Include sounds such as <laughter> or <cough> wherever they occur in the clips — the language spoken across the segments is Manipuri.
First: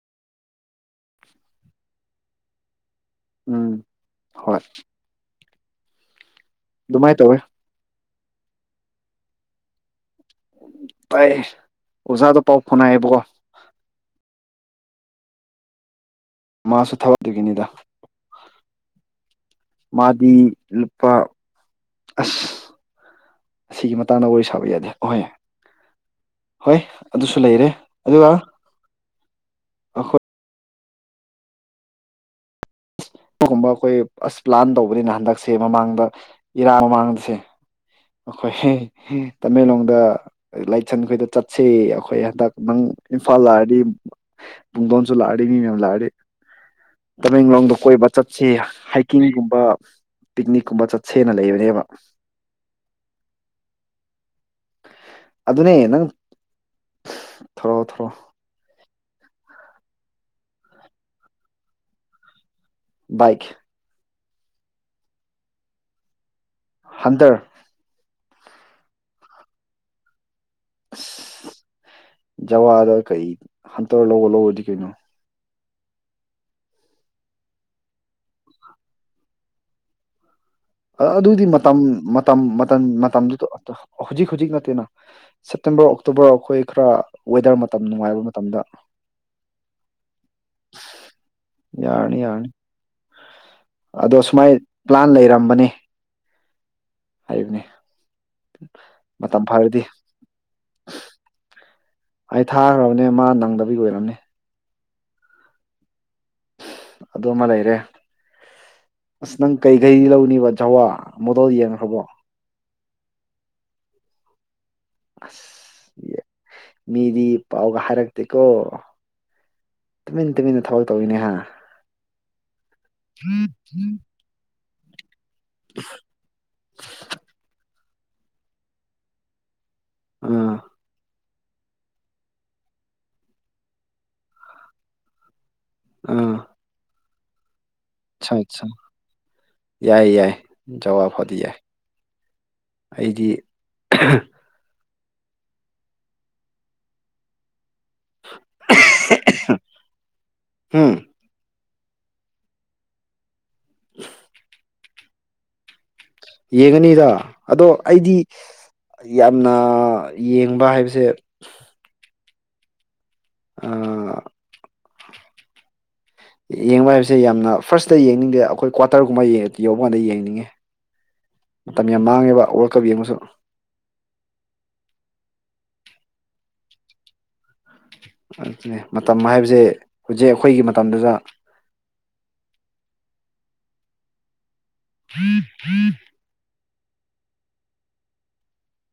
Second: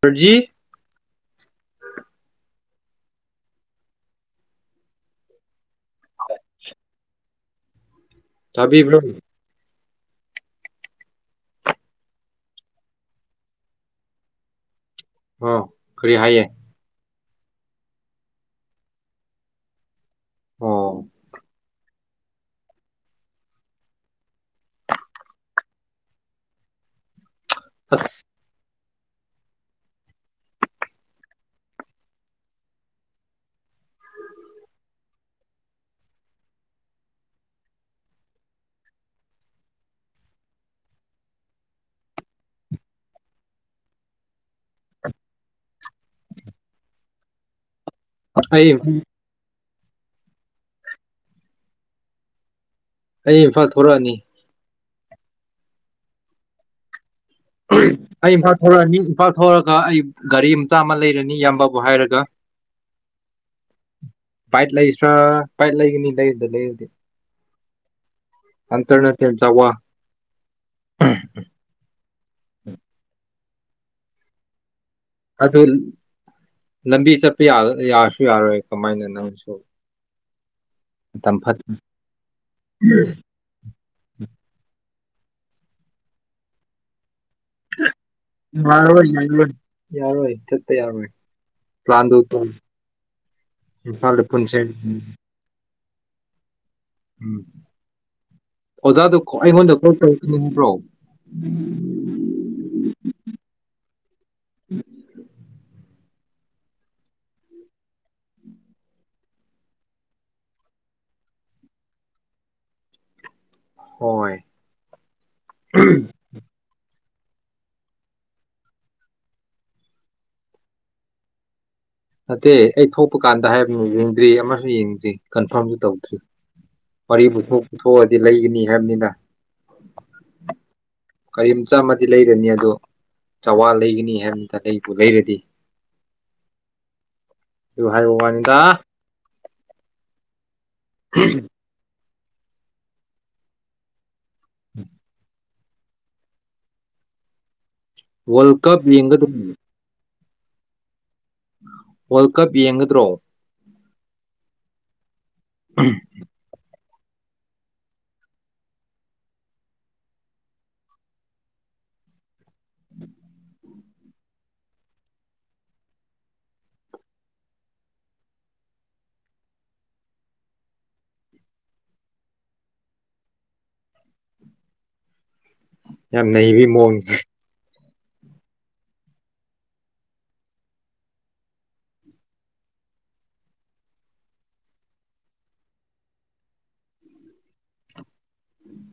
ꯃꯔꯖꯤ ꯎꯝ ꯍꯣꯏ ꯑꯗꯨꯃꯥꯏꯅ ꯇꯧꯋꯦ ꯇꯕꯤꯕ꯭ꯔꯣ ꯇꯥꯏ ꯑꯣꯖꯥꯗꯣ ꯄꯥꯎ ꯐꯅ ꯍꯥꯏꯕꯀꯣ ꯑꯥ ꯀꯔꯤ ꯍꯥꯏꯌꯦ ꯑꯗꯨꯗꯒꯤꯅꯤꯗ ꯃꯥꯗꯤ ꯑꯣ ꯂꯨꯄꯥ ꯑꯁ ꯑꯁꯤꯒꯤ ꯃꯇꯥꯡꯗ ꯋꯥꯔꯤ ꯁꯥꯕ ꯌꯥꯗꯦ ꯑꯍꯣꯏ ꯍꯣꯏ ꯑꯗꯨꯁꯨ ꯂ ꯂꯩꯔꯦ ꯑꯗꯨ ꯑꯁ ꯋꯥ ꯑꯈꯣꯏ ꯑꯗꯨꯒꯨꯝꯕ ꯑꯩꯈꯣꯏ ꯑꯁ ꯄ꯭ꯂꯥꯟ ꯇꯧꯕꯅꯤꯅ ꯍꯟꯗꯛꯁꯦ ꯃꯃꯥꯡꯗ ꯏꯔꯥ ꯃꯃꯥꯡꯗꯁꯦ ꯑꯩꯈꯣꯏ ꯇꯃꯦꯡꯂꯣꯡꯗ ꯂꯥꯏꯁꯟꯈꯣꯏꯗ ꯆꯠꯁ ꯑꯩꯈꯣꯏ ꯍꯟꯗꯛ ꯅꯪ ꯏꯝꯐꯥꯜ ꯂꯥꯛꯑꯗꯤ ꯄꯨꯡꯗꯣꯟꯁꯨ ꯂꯥꯛꯑꯗꯤ ꯃꯤ ꯃꯌꯥꯝ ꯂꯥꯛꯑꯗꯤ ꯇꯃꯦꯡꯂꯣꯡꯗ ꯀꯣꯏꯕ ꯆꯠꯁꯤ ꯑꯩ ꯍꯥꯏꯀꯤꯡꯒꯨꯝꯕ ꯄꯤꯛꯅꯤꯛꯀꯨꯝꯕ ꯆꯠꯁꯦꯅ ꯂꯩꯕꯅꯦꯕ ꯑꯩ ꯏꯝꯐꯥꯜ ꯊꯣꯛꯂꯛꯑꯅꯤ ꯑꯗꯨꯅꯦ ꯅꯪ ꯊꯧꯔꯛꯑꯣ ꯊꯧꯔꯛꯑꯣ ꯑꯩ ꯏ ꯐ ꯊꯔ ꯐꯥꯛꯊꯑꯒ ꯑꯩ ꯒꯥꯔꯤ ꯃꯆꯥ ꯑꯃ ꯂꯩꯔꯅꯤ ꯏꯌꯥꯝꯕꯕꯨ ꯍꯥꯏꯔꯒ ꯏꯛ ꯄꯥꯏꯠ ꯂꯩꯁ꯭ꯔꯥ ꯄꯥꯏꯠ ꯂꯩꯒꯅꯤ ꯂꯩ ꯂꯗꯤ ꯍꯟꯇꯔ ꯑꯟꯇꯔ ꯅ ꯊ ꯆ ꯋꯥ <unintelligible> ꯖꯋꯥꯗ ꯀꯩ ꯍꯟꯇꯔ ꯂꯧꯕ ꯂꯧꯕꯗꯤ ꯀꯩꯅꯣ ꯑꯗꯨ ꯂꯝꯕꯤ ꯆꯠꯄ ꯌꯥꯁꯨ ꯌꯥꯔꯣꯏ ꯀꯃꯥꯏꯅ ꯅꯪꯁꯨ ꯑꯗꯨꯗꯤ ꯃꯇꯝ ꯃꯇꯝ ꯃꯇꯝ ꯃꯇꯝꯗꯨ ꯍꯧꯖꯤꯛ ꯍꯧꯖꯤꯛ ꯅꯠꯇꯦꯅ ꯁꯦꯞꯇꯦꯝꯕꯔ ꯑꯣꯛꯇꯣꯕꯔ ꯑꯩꯈꯣꯏ ꯈꯔ ꯋꯦꯗꯔ ꯃꯇꯝ ꯅꯨꯡꯉꯥꯏꯕ ꯃꯇꯝꯗ ꯌꯥꯔ ꯑꯣꯏ ꯌꯥ ꯌꯥꯔꯣꯏ ꯆꯠꯄ ꯌꯥꯔꯣꯏ ꯌꯥꯔꯅꯤ ꯄ꯭ꯂꯥꯟꯗꫭ ꯌꯥꯔꯅꯤ ꯇꫭꯛ ꯑꯗꯣ ꯏꯝꯐꯥꯜꯗ ꯁꯨꯃꯥꯏ ꯄꯨꯟꯁꯦ ꯄ꯭ꯂꯥꯟ <unintelligible> ꯎꯝ ꯍꯥꯏꯕꯅꯦ ꯑꯣꯖꯥꯗꯨ ꯃꯇꯝ ꯑꯩꯉꯣꯟꯗ ꯐꯔꯗꯤ ꯀꯣꯜ ꯇꯧꯔꯛꯀꯅꯤ ꯍꯥꯏꯕ꯭ꯔꯣ ꯑꯩ ꯊꯥꯈ꯭ꯔꯕꯅꯦ ꯃꯥ ꯅꯪꯗꯕꯒꯤ ꯑꯣꯏꯔꯒꯅꯤ ꯎꯝ ꯑꯗꯨꯃ ꯂꯩꯔꯦ ꯑꯁ ꯅꯪ ꯀꯩ ꯀꯩ ꯂꯧꯅꯤꯕ ꯖꯋꯥ ꯃꯣꯗꯣꯜ ꯌꯦꯡꯈ꯭ꯔꯕꯣ ꯍꯣꯏ ꯑꯁ ꯃꯤꯗꯤ ꯄꯥꯎꯒ ꯍꯥꯏꯔꯛꯇꯦꯀꯣ ꯇꯨꯃꯤꯟ ꯇꯨꯃꯤꯟꯅ ꯊꯕꯛ ꯇꯧꯋꯤꯅꯦꯍ ꯅꯠꯇꯦ ꯑꯩ ꯊꯣꯛꯄ ꯀꯥꯟꯗ ꯍꯥꯏꯕ ꯌꯦꯡꯗ꯭ꯔꯤ ꯑꯃꯁꯨ ꯌꯦꯡꯖꯩ ꯀꯟꯐꯥꯔꯝꯕꯨ ꯇꯧꯗ꯭ꯔꯤ ꯋꯥꯔꯤ ꯄꯨꯊꯣꯛ ꯄꯨꯊꯣꯛꯑꯗꯤ ꯂꯩꯒꯅꯤ ꯍꯥꯏꯕꯅꯤꯗ ꯑꯥ ꯀꯔꯤꯝ ꯆꯥꯝꯃꯗꯤ ꯂꯩꯔꯅꯤ ꯑꯗꯣ ꯆꯋꯥ ꯂꯩꯒꯅꯤ ꯍꯥꯏꯕꯟꯇꯅꯤ ꯂꯩꯕꯨ ꯂꯩꯔꯗꯤ ꯑꯥ ꯑꯗꯨ ꯍꯥꯏꯕꯩ ꯑꯠꯆꯥ ꯋꯥꯅꯤꯗ ꯑꯠꯆꯥ ꯌꯥꯏ ꯌꯥꯏ ꯖꯕ ꯑꯣꯏꯗꯤ ꯌꯥꯏ ꯑꯩꯗꯤ ꯋꯥꯔꯜ ꯀꯞ ꯌꯦꯡꯒꯗꯝ ꯎꯝ ꯋꯥꯔꯜ ꯀꯞ ꯌꯦꯡꯒꯗ꯭ꯔꯣ <unintelligible> ꯌꯦꯡꯉꯅꯤꯗ ꯑꯗꯣ ꯑꯩꯗꯤ ꯌꯥꯝꯅ ꯌꯦꯡꯕ ꯍꯥꯏꯕꯁꯦ ꯑ ꯌꯦꯡꯕ ꯍꯥꯏꯕꯁꯦ ꯌꯥꯝꯅ ꯐꯥꯔꯁꯇ ꯌꯦꯡꯅꯤꯡꯗꯦ ꯑꯩꯈꯣꯏ ꯀ꯭ꯋꯥꯇꯔꯒꯨꯝꯕ ꯌꯧꯕꯧꯕ ꯀꯥꯟꯗ ꯌꯦꯡꯅꯤꯡꯉꯤ ꯃꯇꯝ ꯌꯥꯝ ꯃꯥꯡꯉꯦꯕ ꯋꯥꯔꯜ ꯀꯞ ꯌꯦꯡꯕꯁꯨ ꯌꯥꯝ ꯅꯩꯕꯩ ꯃꯑꫭꯡꯅꯤꯅꯦ ꯑꯗꯨ ꯃꯇꯝ ꯍꯥꯏꯕꯁꯦ ꯍꯧꯖꯤꯛ ꯑꯩꯈꯣꯏꯒꯤ ꯃꯇꯝꯗꯨꯗ <unintelligible> <inaudible>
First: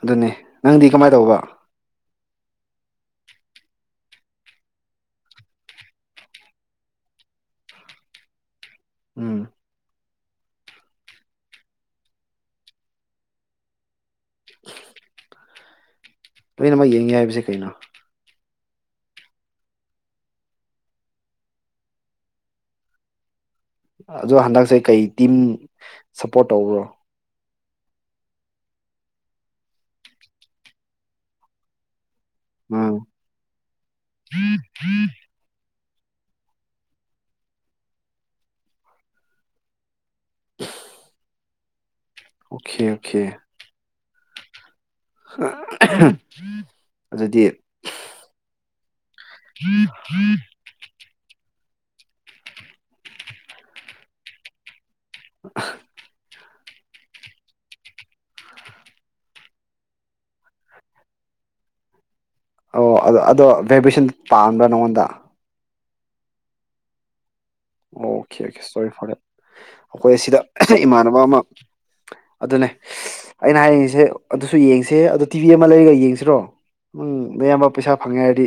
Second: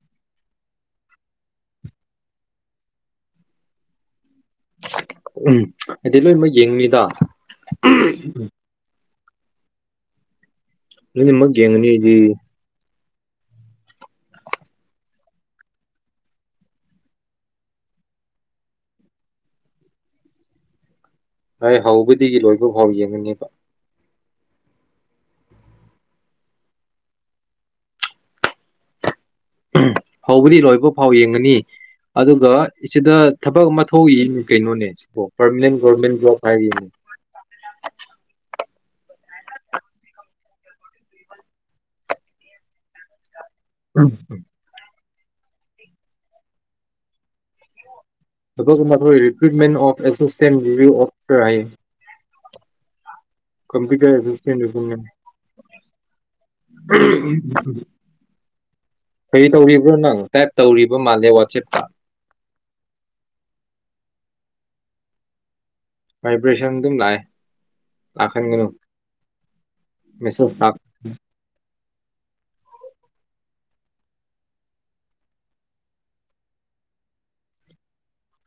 ꯑꯗꯨꯅꯦ ꯅꯪꯗꯤ ꯀꯃꯥꯏꯅ ꯇꯧꯕ ꯎꯝ ꯍꯥꯏꯗꯤ ꯂꯣꯏꯅꯃꯛ ꯌꯦꯡꯅꯤꯗ ꯎꯝ ꯎꯝ ꯂꫭꯏꯅꯃꯛ ꯌꯦꯡꯉꯅꯤꯗꯤ ꯂꯣꯏꯅꯃꯛ ꯌꯦꯡꯉꯦ ꯍꯥꯏꯕꯁꯦ ꯀꯩꯅꯣ꯫ ꯍꯣꯏ ꯍꯧꯕꯗꯒꯤ ꯂꯣꯏꯕ ꯐꯥꯎ ꯌꯦꯡꯉꯅꯤꯕ꯫ ꯑꯗꯣ ꯍꯟꯗꯛꯁꯦ ꯀꯩ ꯇꯤꯝ ꯁꯞꯄꯣꯔꯠ ꯇꯧꯕ꯭ꯔꯣ꯫ ꯍꯧꯕꯗꯤ ꯂꯣꯏꯕ ꯐꯥꯎ ꯌꯦꯡꯒꯅꯤ꯫ ꯑꯗꯨꯒ ꯎꯝ ꯁꯤꯗ ꯊꯕꯛ ꯑꯃ ꯊꯣꯛꯏ ꯀꯩꯅꯣꯅꯦ ꯁꯤꯕꯨꯣ ꯄꯔꯃꯅꯦꯟ ꯒꯣꯔꯃꯦꯟ ꯖꯣꯕ ꯍꯥꯏꯔꯤꯅꯤ꯫ <unintelligible> ꯑꯣꯀꯦ-ꯑꯣꯀꯦ ꯎꯝꯝ ꯑꯗꯨꯗꯤ <unintelligible> ꯍꯣꯏ recruitment of assistant review of ꯔꯥꯏ ꯀꯝꯄ꯭ꯨꯇꯔ ꯑꯦꯁꯤꯁꯇꯦꯟ ꯔꯤꯀ꯭ꯔꯨꯠꯃꯦꯟ꯫ <unintelligible> ꯀꯔꯤ ꯇꯧꯔꯤꯕ꯭ꯔꯣ ꯅꯪ ꯇꯥꯏꯞ ꯇꯧꯔꯤꯕ ꯃꯥꯜꯂꯦ ꯋꯥꯆꯦꯞꯇ꯫ ꯑꯣ ꯑꯗꫭ ꯑꯗꯣ ꯚꯥꯏꯕ꯭ꯔꯦꯁꯟ ꯄꯥꯝꯕ꯭ꯔꯥ ꯅꯉꯣꯟꯗ꯫ ꯚꯥꯏꯕ꯭ꯔꯦꯁꯟ ꯑꯗꯨꯝ ꯂꯥꯛꯑꯦ꯫ ꯑꯣꯀꯦ-ꯑꯣꯀꯦ ꯂꯥꯛꯍꯟꯒꯅꯨ ꯐꫭꯔ ꯗꯦꯠ ꯑꯈꯣꯏ ꯑꯁꯤꯗ ꯃꯦꯁꯦꯖ ꯂꯥꯛ ꯏꯃꯥꯟꯅꯕ ꯑꯃ ꯑꯗꯨꯅꯦ ꯑꯩꯅ ꯍꯥꯏꯅꯤꯡꯏꯁꯦ ꯑꯗꯨꯁꯨ ꯌꯦꯡꯁꯦ, ꯑꯗꯨ ꯇꯤꯚꯤ ꯑꯃ ꯂꯩꯔꯒ ꯌꯦꯡꯁꯤꯔꯣ, ꯅꯪ ꯅꯌꯥꯝꯕ ꯄꯩꯁꯥ ꯐꯪꯉꯦ ꯍꯥꯏꯔꯗꯤ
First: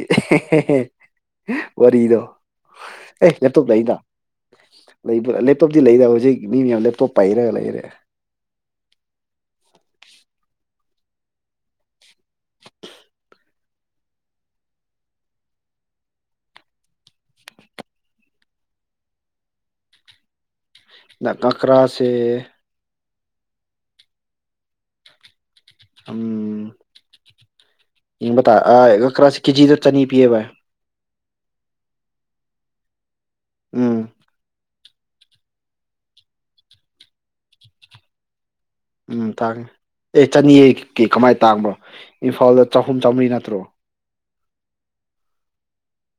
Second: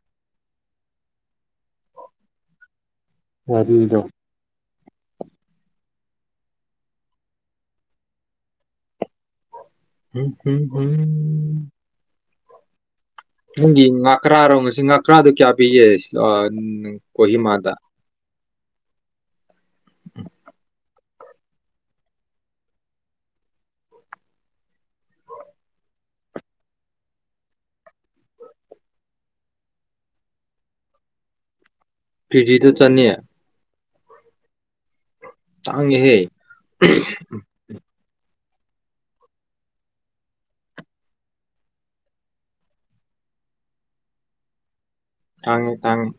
ꯋꯥꯔꯤꯗꯣ꯫ ꯑꯦ ꯂꯦꯞꯇꫭꯞ ꯂꯩꯌꯦꯗ꯫ ꯋꯥꯔꯤꯗꯣ ꯂꯩꯕ ꯂꯦꯞꯇꯣꯞꯇꯤ ꯂꯩꯗꯕ ꯍꯧꯖꯤꯛ ꯃꯤ ꯃꯌꯥꯝ ꯂꯦꯞꯇꯣꯞ ꯄꯩꯔꯒ ꯂꯩꯔꯦ꯫ <unintelligible> ꯅꯪꯒꯤ ꯉꯥꯀ꯭ꯔꯥꯔꯣ ꯉꯁꯤ ꯉꯥꯀ꯭ꯔꯥꯗꯨ ꯀꯌꯥ ꯄꯤꯒꯦ ꯁ ꯑꯥ ꯀꯣꯍꯤꯃꯥꯗ꯫ <inaudible> ꯅ ꯉꯥꯀ꯭ꯔꯥꯁꯦ ꯎꯝ ꯌꯦꯡꯕ ꯇꯥꯏ ꯉꯀ꯭ꯔꯥꯁꯤ ꯀꯦꯖꯤꯗ ꯆꯅꯤ ꯄꯤꯌꯦ ꯕꯥꯏ꯫ ꯀꯦꯖꯤꯗ ꯆꯅꯤ꯫ ꯎꯝ ꯇꯥꯡꯒꯦ ꯍꯦ꯫ ꯎꯝ ꯇꯥꯡꯑꯦ ꯑꯦ ꯆꯅꯤꯍꯩ ꯀꯤ ꯀꯃꯥꯏꯅ ꯇꯥꯡꯕ꯭ꯔꯣ ꯏꯝꯐꯥꯜꯗ ꯆꯍꯨꯝ ꯆꯥꯝꯃꯔꯤ ꯅꯠꯇ꯭ꯔꯣ꯫ ꯇꯥꯡꯉꯤ-ꯇꯥꯡꯉꯤ꯫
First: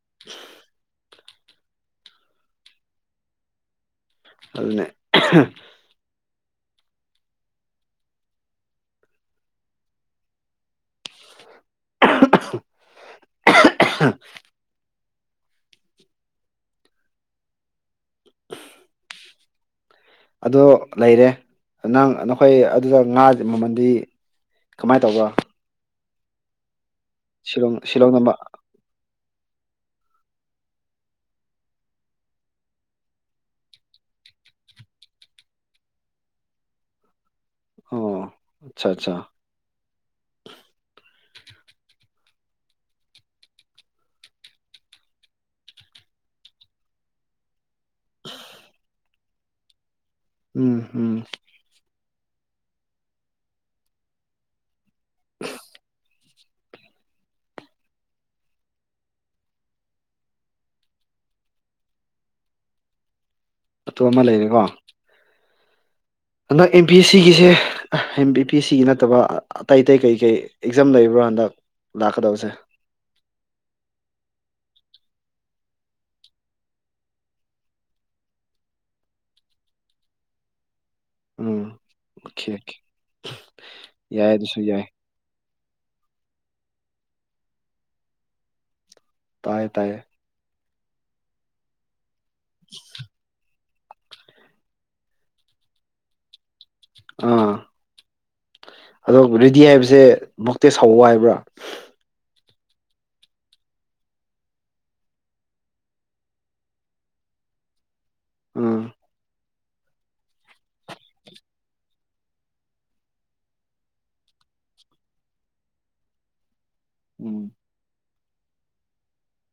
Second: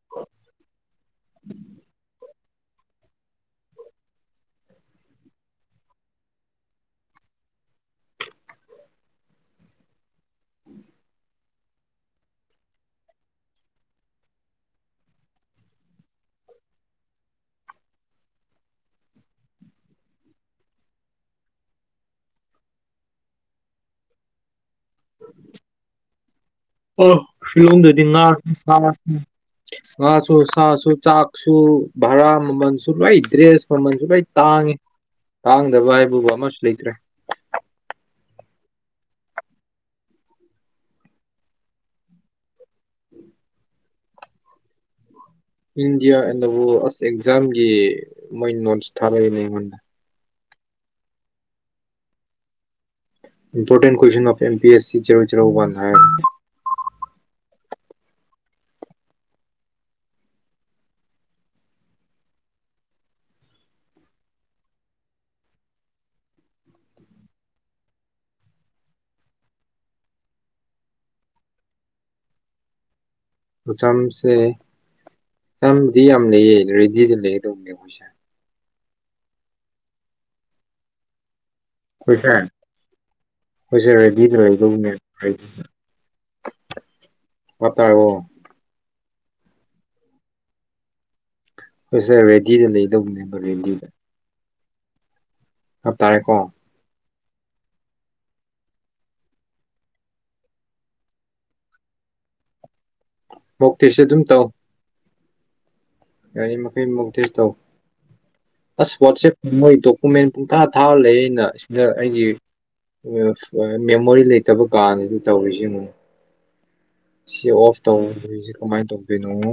<inaudible> <inaudible> ꯑꯗꯨꯅꯦ꯫ <unintelligible> ꯑꯗꫭ ꯂꯩꯔꯦ ꯅꯪ ꯅꯈꯣꯏ ꯑꯗꯨꯗ ꯉꯥ ꯃꯃꯟꯗꯤ ꯀꯃꯥꯏ ꯇꯧꯕ꯫ ꯑ ꯁꯤꯂꯣꯡ ꯁꯤꯂꯣꯡꯗꯗꯤ ꯉꯥ ꯁꯤꯂꯣꯡꯗꯝꯕ ꯁꯥ ꯉꯥꯁꯨ ꯁꯥꯁꯨ ꯆꯥꯛꯁꯨ ꯚꯔꯥ ꯃꯃꯜꯁꯨ ꯂꯣꯏ ꯗ꯭ꯔꯦꯁ ꯃꯃꯜꯁꯨ ꯂꯣꯏ ꯇꯥꯡꯉꯤ ꯇꯥꯡꯗꯕ ꯍꯥꯏꯕꯕꯨ ꯑꯃꯁꯨ ꯂꯩꯇ꯭ꯔꯦ꯫ ꯑꯣ ꯑꯆꯥ ꯆꯥ <unintelligible> ꯏꯤꯟꯗꯤꯌꯥ ꯑꯦꯟꯗ ꯗ ꯋꫭꯔꯜꯗ ꯑꯁ ꯑꯦꯛꯖꯥꯝꯒꯤ ꯃꯣꯏ ꯅꯣꯠꯁ ꯊꯥꯔꯛꯏꯅꯦ ꯑꯩꯉꯣꯟꯗ꯫ ꯎꯝ-ꯎꯝ ꯏꯝꯄꯣꯔꯦꯟ ꯀꯟ ꯑꯣꯐ ꯄꯑꯦꯁ <unintelligible> ꯑꯇꯣꯞꯄ ꯑꯃ ꯂꯩꯔꯤꯀꯣ ꯍꯟꯗꯛ ꯑꯦꯝ ꯄꯤ ꯑꯦꯁ ꯁꯤꯒꯤꯁꯦ ꯄꯤ ꯑꯦꯁ ꯁꯤꯒꯤ ꯅꯠꯇꯕ ꯑꯇꯩ ꯑꯇꯩ ꯀꯩꯀꯩ ꯑꯦꯛꯖꯥꯝ ꯂꯩꯕ꯭ꯔꯥ ꯍꯟꯗꯛ ꯂꯥꯛꯀꯗꯕꯁꯦ ꯃꯆꯝꯁꯦꯗꯤ ꯌꯥꯝ ꯂꯩꯌꯦ ꯔꯦꯗꯤꯗ ꯂꯩꯗꯧꯕꯅꯦ ꯑꯩꯈꯣꯏꯁꯦ ꯎꯝ ꯀꯣꯏꯁꯦ ꯑꯣꯀꯦ ꯑꯣꯀꯦ ꯀꯣꯏꯁꯦ ꯔꯦꯗꯤ ꯌꯥꯏ ꯑꯗꯨꯁꯨ ꯌꯥꯏ ꯂꯩꯔꯗꯕꯅꯦ <unintelligible> ꯇꯌꯦ ꯇꯥꯏꯌꯦ ꯁꯔ ꯔꯦꯗꯤꯗ ꯂꯩꯗꯧꯕꯅꯦꯕ ꯔꯦꯗꯤꯗ <inaudible> <unintelligible> ꯑꯥ ꯑꯗꯣ ꯔꯦꯗꯤ ꯍꯥꯏꯕꯁꯦ ꯃꯨꯛꯇ ꯁꯥꯎꯑꯣ ꯍꯥꯏꯕ꯭ꯔꯥ ꯃꯣꯛꯇꯦꯁꯨ ꯑꯗꯨꯝ ꯇꯧ ꯌꯥꯔꯤ ꯃꯈꯩ ꯃꯨꯛꯇꯦꯁ ꯇꯧ ꯎꯝ ꯑꯁ ꯋꯥꯠꯁꯑꯦꯞ ꯃꯣꯏ ꯗꯣꯀꯨꯃꯦꯟ ꯄꯨꯡꯊꯥ ꯊꯥꯔ ꯂꯩ ꯑꯩꯅ ꯁꯤꯗ ꯑꯩꯒꯤ ꯃꯦꯃꯣꯔꯤ ꯂꯩꯇꯕ ꯀꯅꯁꯨ ꯇꯧꯔꯤ ꯁꯦ ꯌꯦꯡꯉꯣ ꯁꯤ ꯎꯝ ꯑꯣꯐ ꯇꯣꯡ ꯀꯃꯥꯏꯅ ꯇꯧꯗꯣꯏꯅꯣ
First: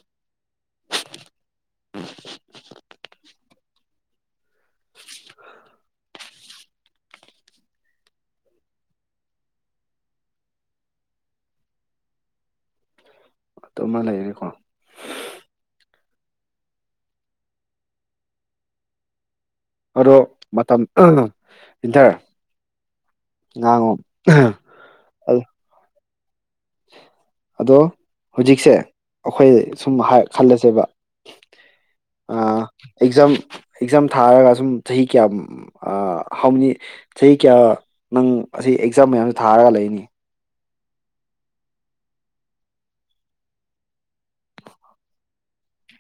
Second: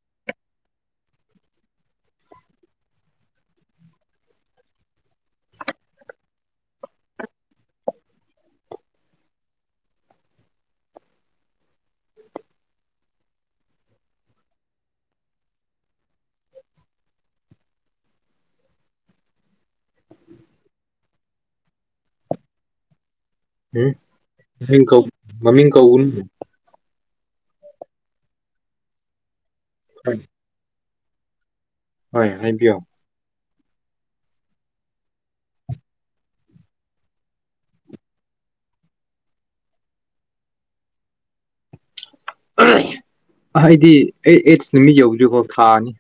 <unintelligible> <unintelligible> ꯑꯗꯨꯃ ꯂꯩꯔꯦꯀꯣ ꯑꯗꯣ ꯃꯇꯝ ꯏꯟꯊꯔ ꯎꯝ ꯃꯃꯤꯡ ꯀꯧꯒꯅꯨ ꯑꯗꯣ ꯍꯧꯖꯤꯛꯁꯦ ꯑꯩꯈꯣꯏ ꯁꯨꯝ ꯍꯣꯏ ꯈꯜꯂꯁꯦꯕ ꯍꯣꯏ ꯑ ꯍꯥꯏꯕꯤꯌꯣ ꯑꯦꯛꯖꯝ ꯑꯦꯛꯖꯥꯝ ꯊꯥꯔꯒ ꯁꯨꯝ ꯆꯍꯤ ꯀꯌꯥ ꯍꯥꯎ ꯃꯦꯅꯤ ꯆꯍꯤ ꯀꯌꯥ ꯅꯪ ꯑꯁꯤ ꯑꯦꯛꯖꯥꯝ ꯃꯌꯥꯝꯁꯤ ꯊꯥꯔꯒ ꯂꯩꯅꯤ ꯑꯩꯗꯤ ꯑꯩ ꯑꯩꯠꯁ ꯅꯨꯃꯤꯠ ꯌꯧꯗ꯭ꯔꯤꯐꯥꯎ ꯊꯥꯅꯤ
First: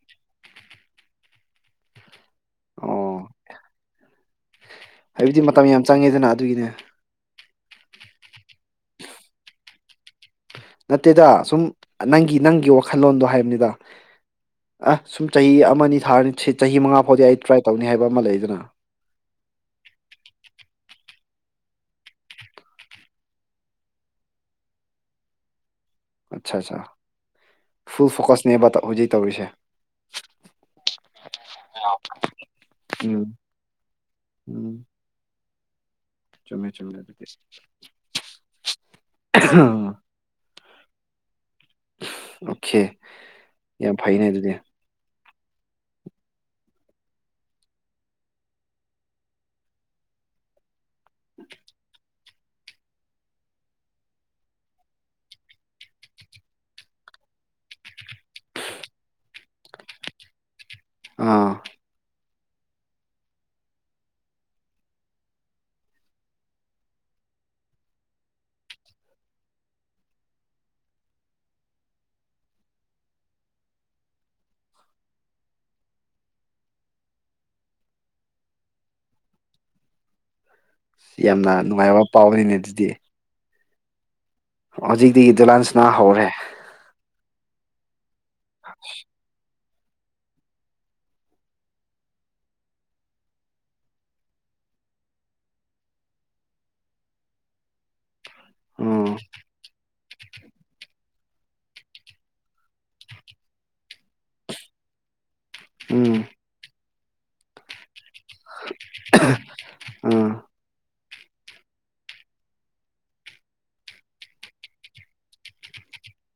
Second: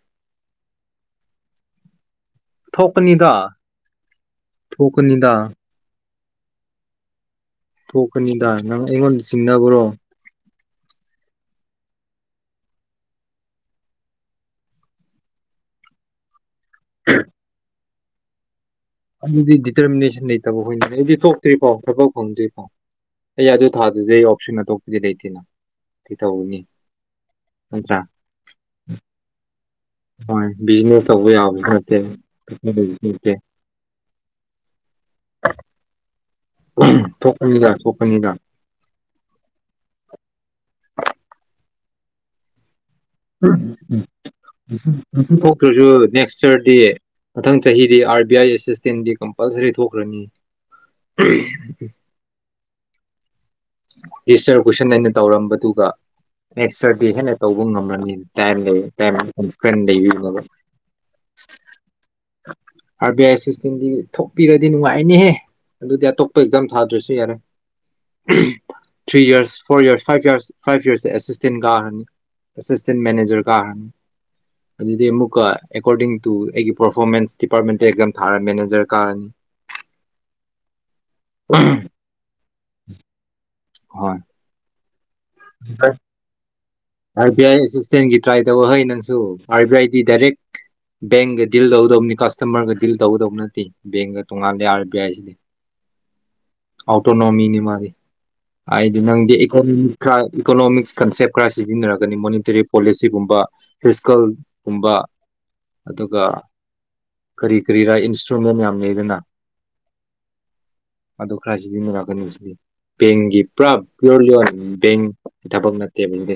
ꯑꯣ ꯊꯣꯛꯀꯅꯤꯗ ꯊꯣꯛꯣꯛꯀꯅꯤꯗ ꯍꯥꯏꯕꯗꯤ ꯃꯇꯝ ꯌꯥꯝ ꯆꯪꯉꯦꯗꯅ ꯑꯗꯨꯒꯤꯅꯦ ꯊ‌ꯣꯛ ꯀꯅꯤ ꯅꯪ ꯑꯩꯃꯣꯟ ꯆꯤꯡꯅꯒꯔꯣ ꯅꯠꯇꯦꯗ ꯁꯨꯝ ꯅꯪꯒꯤ ꯅꯪꯒꯤ ꯋꯥꯈꯜꯂꯣꯟꯗꯣ ꯍꯥꯏꯕꯅꯤꯗ ꯑ ꯁꯨꯝ ꯆꯍꯤ ꯑꯃꯅꯤ ꯊꯥꯔꯅꯤ ꯁꯤꯠ ꯆꯍꯤ ꯃꯉꯥ ꯐꯥꯎꯗꯤ ꯑꯩ ꯇ꯭ꯔꯥꯏ ꯇꯧ ꯅꯤ ꯍꯥꯏꯕ ꯑꯃ ꯂꯩꯗꯅ ꯑꯗꯨꯗꯤ ꯗꯤꯇꯔꯃꯤꯅꯦꯁꯟ ꯂꯩꯇꯕ ꯍꯣꯏꯅꯅꯦ ꯑꯩꯗꯤ ꯊꯣꯛꯇ꯭ꯔꯤꯐꯥꯎ ꯊꯕꯛ ꯐꯪꯗ꯭ꯔꯤ ꯄꯥꯎ ꯑꯩ ꯑꯗꯨ ꯊꯥꯗꯗꯤ ꯑꯩ ꯑꯣꯞꯁꯟ ꯑꯇꯣꯄꯗꯤ ꯂꯩꯇꯦꯅ ꯀꯩ ꯑꯆꯥ ꯇꯧꯔꯨꯅꯤ ꯑꯆꯥ ꯅꯠꯇ꯭ꯔꯥ ꯐꯨꯜ ꯐꯣꯀ꯭ꯁꯅꯤꯕ ꯍꯧꯖꯤ ꯇꯧꯔꯤꯁꯦ ꯍꯣꯏ ꯕꯤꯖꯤꯅꯦꯁ ꯇꯧꯕ ꯌꯥꯕꯗꯤ ꯅꯠꯇꯦ ꯎꯝ ꯅꯠꯇꯦ ꯎꯝ ꯆꯨꯝꯃꯦ ꯆꯨꯝꯃꯦ ꯑꯗꯨ ꯊꯣꯛꯀꯅꯤꯗ ꯊꯣꯛꯀꯅꯤꯗ ꯑ ꯑꯣꯀꯦ ꯌꯥ ꯐꯥꯏꯅꯦ ꯑꯗꯨꯗꯤ ꯅ ꯊꯣꯛꯇ꯭ꯔꯁꯨ ꯅꯦꯛꯁ ꯌꯔꯗꯤ ꯃꯊꯪ ꯆꯍꯤꯗꯤ ꯑꯥꯔ ꯕꯤ ꯑꯥꯏ ꯑꯦꯁꯤꯁꯇꯦꯟꯗꯤ ꯀꯝꯄꯜꯁꯔꯤ ꯊꯣꯛꯈ꯭ꯔꯅꯤ <unintelligible> ꯗꯤꯁꯇꯔ ꯀꯣꯏꯁꯟ ꯑꯩꯅ ꯇꯧꯔꯝꯕꯗꯨꯒ ꯅꯦꯛꯁꯇꯔꯗꯦ ꯍꯦꯟꯅ ꯇꯧꯕ ꯉꯝꯂꯅꯤ ꯇꯥꯏꯝ ꯂꯩ ꯐ꯭ꯔꯦꯟ ꯂꯩꯕꯤꯕ ꯑꯥ ꯑꯥꯔ ꯕꯤ ꯑꯥꯏ ꯁꯤꯁꯇꯦꯝꯒꯤ ꯊꯣꯛꯄꯤꯔꯗꯤ ꯅꯨꯡꯉꯥꯏꯅꯦꯍꯦ ꯑꯗꯨꯗꯤ ꯑꯇꯣꯞꯄ ꯑꯦꯛꯖꯥꯝ ꯊꯥꯗ꯭ꯔꯁꯨ ꯌꯥꯔꯦ three years four years five years five ꯌꯔꯁꯁꯦ ꯑꯦꯁꯤꯁꯇꯦꯟ ꯀꯥꯈ꯭ꯔꯅꯤ ꯑꯦꯁꯤꯁꯇꯦꯟ ꯃꯦꯅꯦꯖꯔ ꯀꯥꯈ꯭ꯔꯅꯤ ꯑꯗꯨꯗꯤ ꯑꯃꯨꯛꯀ ꯑꯦꯀꯣꯔꯗꯤꯡ ꯇꯨ ꯑꯩꯒꯤ ꯄꯔꯐꯣꯔꯃꯦꯟꯁ ꯗꯤꯄꯥꯔꯠꯃꯦꯟꯇ ꯑꯦꯛꯖꯥꯝ ꯊꯥꯔ ꯃꯦꯅꯦꯖꯔ ꯀꯥꯔꯅꯤ ꯌꯥꯝꯅ ꯅꯨꯡꯉꯥꯏꯕ ꯄꯥꯎꯔꯤꯅꯦ ꯑꯗꯨꯗꯤ ꯍꯣꯏ ꯍꯧꯖꯤꯛ ꯗꯤ ꯗ ꯂꯥꯟꯁ ꯅꯥ ꯍꯧꯔꯦ ꯑꯥꯏ ꯄꯤ ꯑꯥꯏ ꯑꯦꯁꯇꯦꯟ ꯇ꯭ꯔꯥꯏ ꯇꯧꯕ ꯍꯩ ꯅꯪꯁꯨ R B ID direct ꯕꯦꯡꯒ deal ꯇꯧꯒꯗꯕꯅꯤ ꯀꯁꯇꯃꯔꯒ ꯗꯤꯜ ꯇꯧꯒꯗꯕ ꯅꯠꯇꯦ ꯕꯦꯡꯒ ꯇꯣꯡꯉꯥꯟꯂꯦ ꯑꯥꯔ ꯕꯤ ꯑꯥꯏꯁꯤꯗꯤ ꯑꯣꯇꯣꯅꯣꯃꯤꯅꯤ ꯃꯥꯗꯤ ꯍꯥꯏꯗꯤ ꯎꯝ ꯅꯪꯗꯤꯣ ꯏꯀꯣꯅꯣꯃꯤꯛꯁ ꯀꯟꯁꯦꯞ ꯀ꯭ꯔꯁꯤ ꯁꯤꯖꯤꯟꯅꯔꯒꯅꯤ ꯃꯣꯅꯤꯇꯔꯤ ꯄꯣꯂꯤꯁꯤꯒꯨꯝꯕ ꯐꯤꯖꯤꯀꯦꯜꯒꯨꯝꯕ ꯑꯗꯨꯒ ꯎꯝ ꯀꯔꯤ ꯀꯔꯤ ꯔ ꯏꯟ ꯑ ꯑꯗꯨ ꯈꯔ ꯁꯤꯖꯤꯟꯅꯔꯛꯀꯅꯤ ꯍꯧꯗꯤ ꯕꯦꯡꯒꯤ ꯄꯨꯔꯥ ꯄꯤꯌꯣꯔ ꯂꯣꯟ ꯕꯦꯡꯀꯤ ꯊꯕꯛ ꯅꯠꯇꯦꯕ ꯍꯧꯖꯤꯗꯤ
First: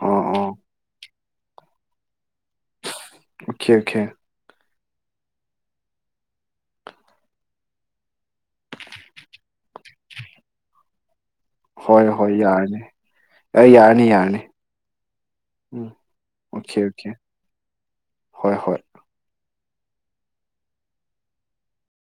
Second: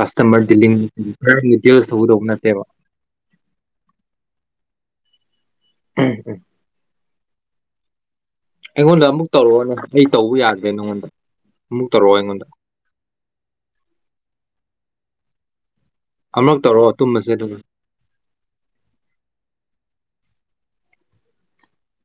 ꯑꯣ ꯑꯣ ꯗꯗꯤꯜꯂꯤ ꯈꯔꯗꯤ ꯇꯦꯜꯒ ꯊꯧꯒꯗꯧꯕ ꯅꯠꯇꯦꯕ ꯑꯣꯀꯦ ꯑꯣꯀꯦ ꯎꯝꯝ ꯑꯩꯉꯣꯟꯗ ꯑꯃꯨꯛ ꯇꯧꯔꯛꯑꯣꯅꯦ ꯑꯩ ꯇꯧꯕ ꯌꯥꯗ꯭ꯔꯦ ꯅꯪꯉꯣꯟꯗ ꯑꯃꯨꯛ ꯍꯣꯏ ꯇꯧꯔꯛꯑꯣ ꯍꯣꯏ ꯑꯩꯉꯣꯟꯗ ꯌꯥꯔꯅꯤ ꯑꯦ ꯌꯥꯔꯅꯤ ꯌꯥꯔꯅꯤ ꯎꯝ ꯑꯃꯛ ꯑꯣꯀꯦ ꯇꯧꯔꯛꯑꯣ ꯑꯣꯀꯦ ꯇꯨꯝꯕꯁꯦ ꯑꯗꯨꯒ ꯍꯣꯏ ꯍꯣꯏ